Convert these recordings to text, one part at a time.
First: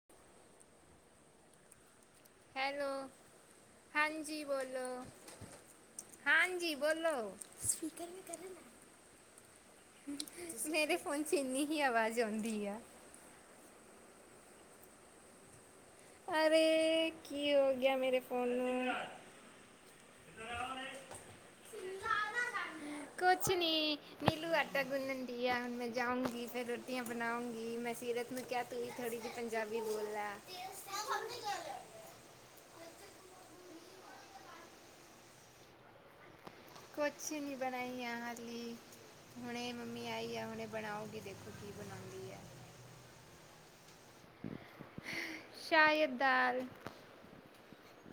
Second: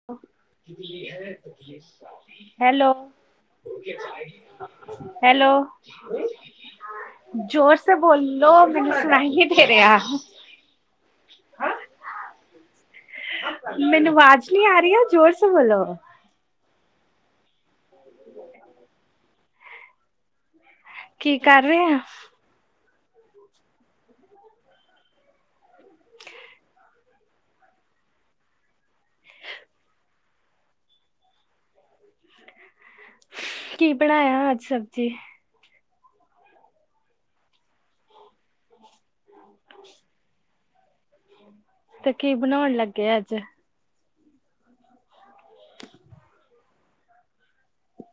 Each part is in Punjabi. [inaudible] ਹੈਲੋ, ਹਾਂਜੀ ਹੈਲੋ ਬੋਲੋਂ-ਹਾਂਜੀ ਬੋਲੋਂ। ਜ਼ੋਰ ਸੇ ਬੋਲੋਂ। ਮੈਂਨੂੰ ਸੁਣਾਈਂ ਨ੍ਹੀਂ ਦੇ ਰਿਆ। ਮੇਰੇ ਫ਼ੋਨ ਚ ਏਨੀ ਕੀ ਹੀ ਆਵਾਜ਼ ਆਉਂਦੀ ਆ। ਮੈਂਨੂੰ ਆਵਾਜ਼ ਨੀਂ ਆ ਰਹੀ ਆ। ਜ਼ੋਰ ਸੇ ਬੋਲੋਂ। ਅਰੇ ਕੀ ਹੋ ਗਿਆਂ ਮੇਰੇ ਫ਼ੋਨ ਨੂੰ [inaudible] ਕੀ ਕਰ ਰਹੇਂ ਆ? ਕੁੱਛ ਨੀਂ ਨੀਲੂ ਆਟਾ ਗੁੱਨਣ ਡੀ ਆ। ਮੈਂ ਜਾਉਂਗੀ ਫੇਰ ਰੋਟੀਆਂ ਬਣਾਉਂਗੀ। ਮੈਂ ਸੀਰਤ ਮੈਂ ਕਿਹਾਂ ਤੂੰ ਵੀ ਥੋੜ੍ਹੀ ਜੀ ਪੰਜਾਬੀ ਬੋਲ ਲ਼ੈ ਕੀ ਬਣਾਇਆਂ ਅੱਜ ਸਬਜ਼ੀ ਕੁੱਛ ਨੀਂ ਬਣਾਈ ਆ ਹਲੀ ਹੁਣੇ ਮੰਮੀ ਆਈਂ ਆ ਹੁਣੇ ਬਣਾਓਗੀ ਦੇਖੋਂ ਤੁੁਸੀ ਬਣਾ ਤੇ ਕੀ ਬਣਾਉਂਣ ਲੱਗੇਂ ਆ ਅੱਜ਼? ਸ਼ਾਇਦ ਦਾਲ਼।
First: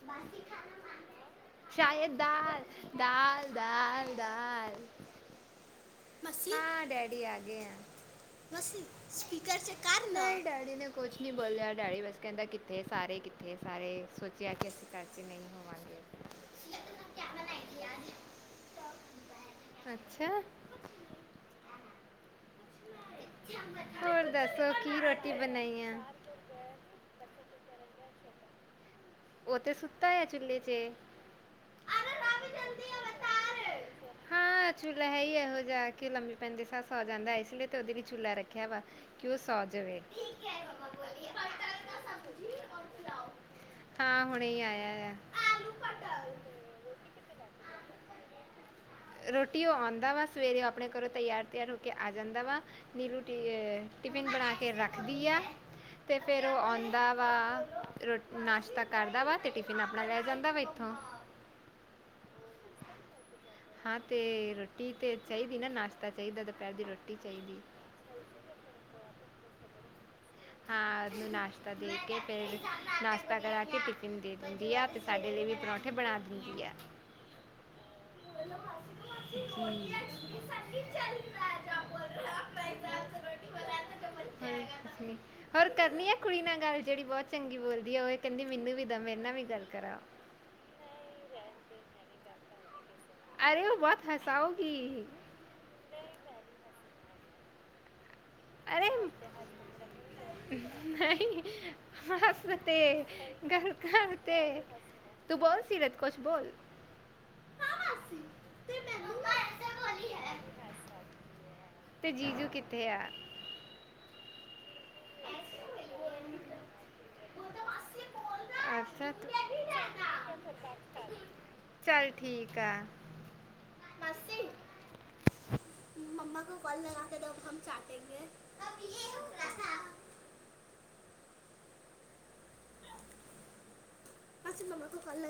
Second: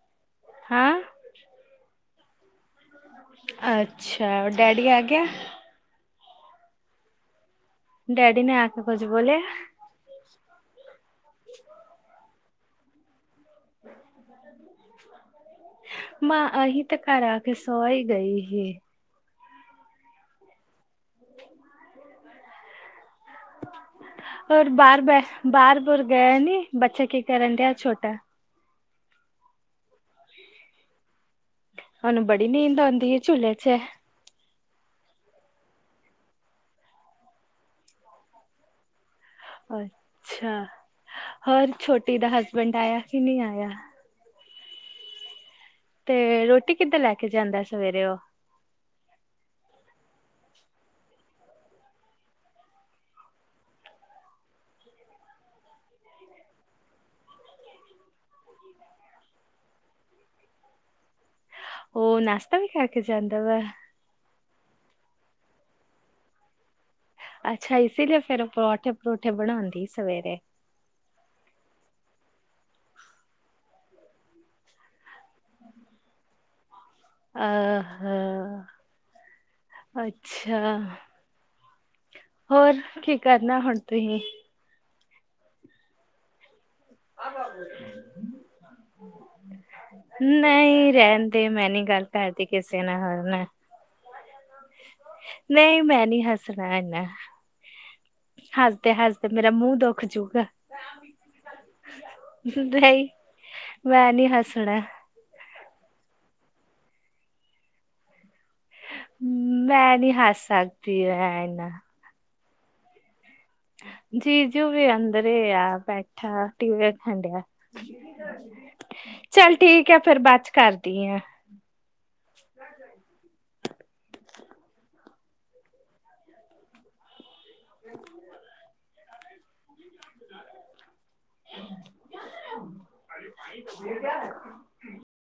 ਮਾਸੀ ਕਾ ਹਾਂ। ਸ਼ਾਇਦ ਦਾਲ਼, ਦਾਲ਼-ਦਾਲ਼, ਦਾਲ਼। ਮੈਂ ਕੇਆ। ਹਾਂ, ਡੈਡੀ ਆ ਗੇ ਆ। ਡੈਡੀ ਨੇ ਆ ਕੇ ਮਾਸੀ ਕੁੱਝ ਬੋਲਿਆ ਸਪੀਕਰ 'ਚ ਨਈ ਡੈਡੀ ਨੇ ਕੁਛ ਨੀਂ ਬੋਲਿਆ। ਡੈਡੀ ਬਸ ਕੈੰਦਾ ਕਿੱਥੇ ਸਾਰੇ -ਕਿੱਥੇ ਸਾਰੇ? ਸੋਚੇਆ ਕਿ ਅਸੀ ਘਰ 'ਚ ਨਈ ਹਾਂ। ਮੈਂ ਅਸੀ ਤੇ, ਘਰ ਆ ਕੇ ਸੋ ਈ ਗਈ ਹੀ। ਅੱਛਾ। ਹੋਰ ਦੱਸੋ ਬਾਰ ਕੀ ਬ ਰੋਟੀ ਬਣਾਈ ਆ ਬੁਰ ਗਏ ਨੀਂ? ਬੱਚਾ ਕੀ ਕਰਨ ਡਿਆ ਛੋਟਾ? ਓ ਤੇ ਸੁੱਤਾ ਏ ਝੂਲੇ 'ਚ। ਸਾਨੂੰ ਬੜੀ ਨੀਂਦ ਆਂਦੀ ਏ ਝੂਲੇ ਚ' ਹਾਂ, ਝੂਲਾ ਹੈ ਈ ਏਹੋ ਜੇਹਾ ਕੀ ਲੰਬੇ ਪੈੰਦੇ ਸਾਰ ਸੌ ਜਾਂਦਾ, ਏਸ ਲਈ ਤੇ ਓਦੇ ਲਈ ਝੂਲਾ ਰੱਖੇਆ ਵਾ ਕਿ ਓ ਸੌ ਜਵੇ। ਅੱਛਾ ਹੋਰ, ਛੋਟੀ ਦਾ ਹਸਬੈਂਡ ਆਏਆ ਕਿ ਨਈ ਆਏਆ? ਹਾਂ, ਹੁਣੇ ਹੀ ਆਏਆ ਆ। ਤੇ, ਰੋਟੀ ਕਿੱਧਰ ਲੈ ਕੇ ਜਾਂਦਾ ਸਵੇਰੇ ਓ? ਰੋਟੀ ਓ ਆਉੰਦਾ ਵਾ, ਸਵੇਰੇ ਓ ਆਪਣੇ ਘਰੋਂ ਤਿਆਰ- ਤਿਆਰ ਹੋ ਕੇ ਆ ਜਾਂਦਾ ਵਾ। ਨੀਲੂ ਅ ਟਿਫਿਨ ਬਣਾ ਕੇ ਰੱਖਦੀ ਆ। ਤੇ' ਫੇਰ ਓ ਆਉਂਦਾ ਵਾ ਰੋ, ਨਾਸ਼ਤਾ ਕਰਦਾ ਵਾ, ਤੇ ਟਿਫਿਨ ਆਪਣਾ ਲੈ ਜਾਂਦਾ ਵਾ ਇੱਥੋਂ ਓ ਨਾਸ਼ਤਾ ਵੀ, ਖਾ ਕੇ ਜਾਂਦਾ ਵਾ। ਹਾਂ, ਤੇ ਰੋਟੀ ਤੇ ਚਾਈਦੀ ਨਾ, ਨਾਸ਼ਤਾ ਚਾਈਦਾ ਦੁਪੈਰ ਦੀ ਰੋਟੀ ਚਾਹੀਦੀ ਅੱਛਾ ਇਸੇ ਲਈ ਫੇਰ ਓ ਪਰੌਂਠੇ, ਪਰੂੰਠੇ ਬਣਾਂਦੀ ਸਵੇਰੇ ਹਾਂ, ਉਨੂੰ ਨਾਸ਼ਤਾ ਦੇ ਕੇ, ਫੇਰ ਨਾਸ਼ਤਾ ਕਰਾ ਕੇ, ਟਿਫਿਨ ਦੇ ਦਿੰਦੀ ਆ ਸਾਡੇ ਲਈ ਵੀ, ਪਰੌਂਠੇ ਬਣਾ ਦਿੰਦੀ ਐ। [inaudible] ਅੱਛਾ [unintelligible] ਹੋਰ, ਕੀ ਕਰਨਾ ਹੁਣ ਤੁਸੀ? ਕੁਛ ਨੀ। ਹੋਰ ਕਰਨੀ ਐ ਕੁੜੀ ਨਾਲ ਗੱਲ, ਜੇਹੜੀ ਬੌਤ ਚੰਗੀ ਬੋਲਦੀ ਆ, ਓ ਏਹ ਕੈੰਦੀ ਮੈਨੂੰ ਵੀ ਦੋ ਮੇਰੇ ਨਾਲ ਵੀ ਗੱਲ ਕਰਾ। ਨਈ ਰੈਨ ਦੇ ਮੈਂ ਨੀ, ਗੱਲ ਕਰਦੀ ਕਿਸੇ ਨਾਲ। ਅਰੇ ਓ ਬੋਤ ਹਸਾਓਗੀ। ਨਈ ਮੈਂ ਨੀ ਹੱਸਣਾ ਇੰਨਾ। ਅਰੇ, ਮੇਰਾ ਮੂੰਹ ਦੁਖ ਜੂਗਾ ਨਹੀਂ ਹੱਸ ਤੇ ਨਹੀਂ ਗੱਲ- ਮੈਂ ਗੱਲ ਨੀ ਤੇ, ਹੱਸਣਾ ਤੂੰ ਬੋਲ ਸੀਰਤ ਕੁਛ ਬੋਲ ਤੇ ਮੈਨੂੰ ਨਾ ਐਸਾ ਮੈਂ ਨੀ, ਬੋਲੀ ਹੈ ਹੱਸ ਸਕਦੀ ਐੈ ਇੰਨਾ ਤੇ, ਜੀਜੂ ਕਿੱਥੇ ਆ? ਜੀਜੂ ਵੀ, ਅੰਦਰ ਈ ਆ, ਐਸੀ ਬੋਲੀ ਬੈਠਾ ਟੀਵੀ ਵੇਖਣ ਡੇਆ। ਉਹ ਤਾਂ ਮਾਸੀ ਬੋਲਦਾ ਅੱਛਾ ਤੂੰ- ਮੈਂ ਚੱਲ ਵੀ ਠੀਕ ਐ, ਫੇਰ ਬਾਦ ਚ' ਕਰਦੀ ਆਂ। ਚੱਲ ਠੀਕ ਐ। ਮੰਮਾ ਕੋ ਕਲ ਲੇਆ ਕੇ ਦੋ ਕੰਮ। [inaudible] [unintelligible] [unintelligible] [unintelligible]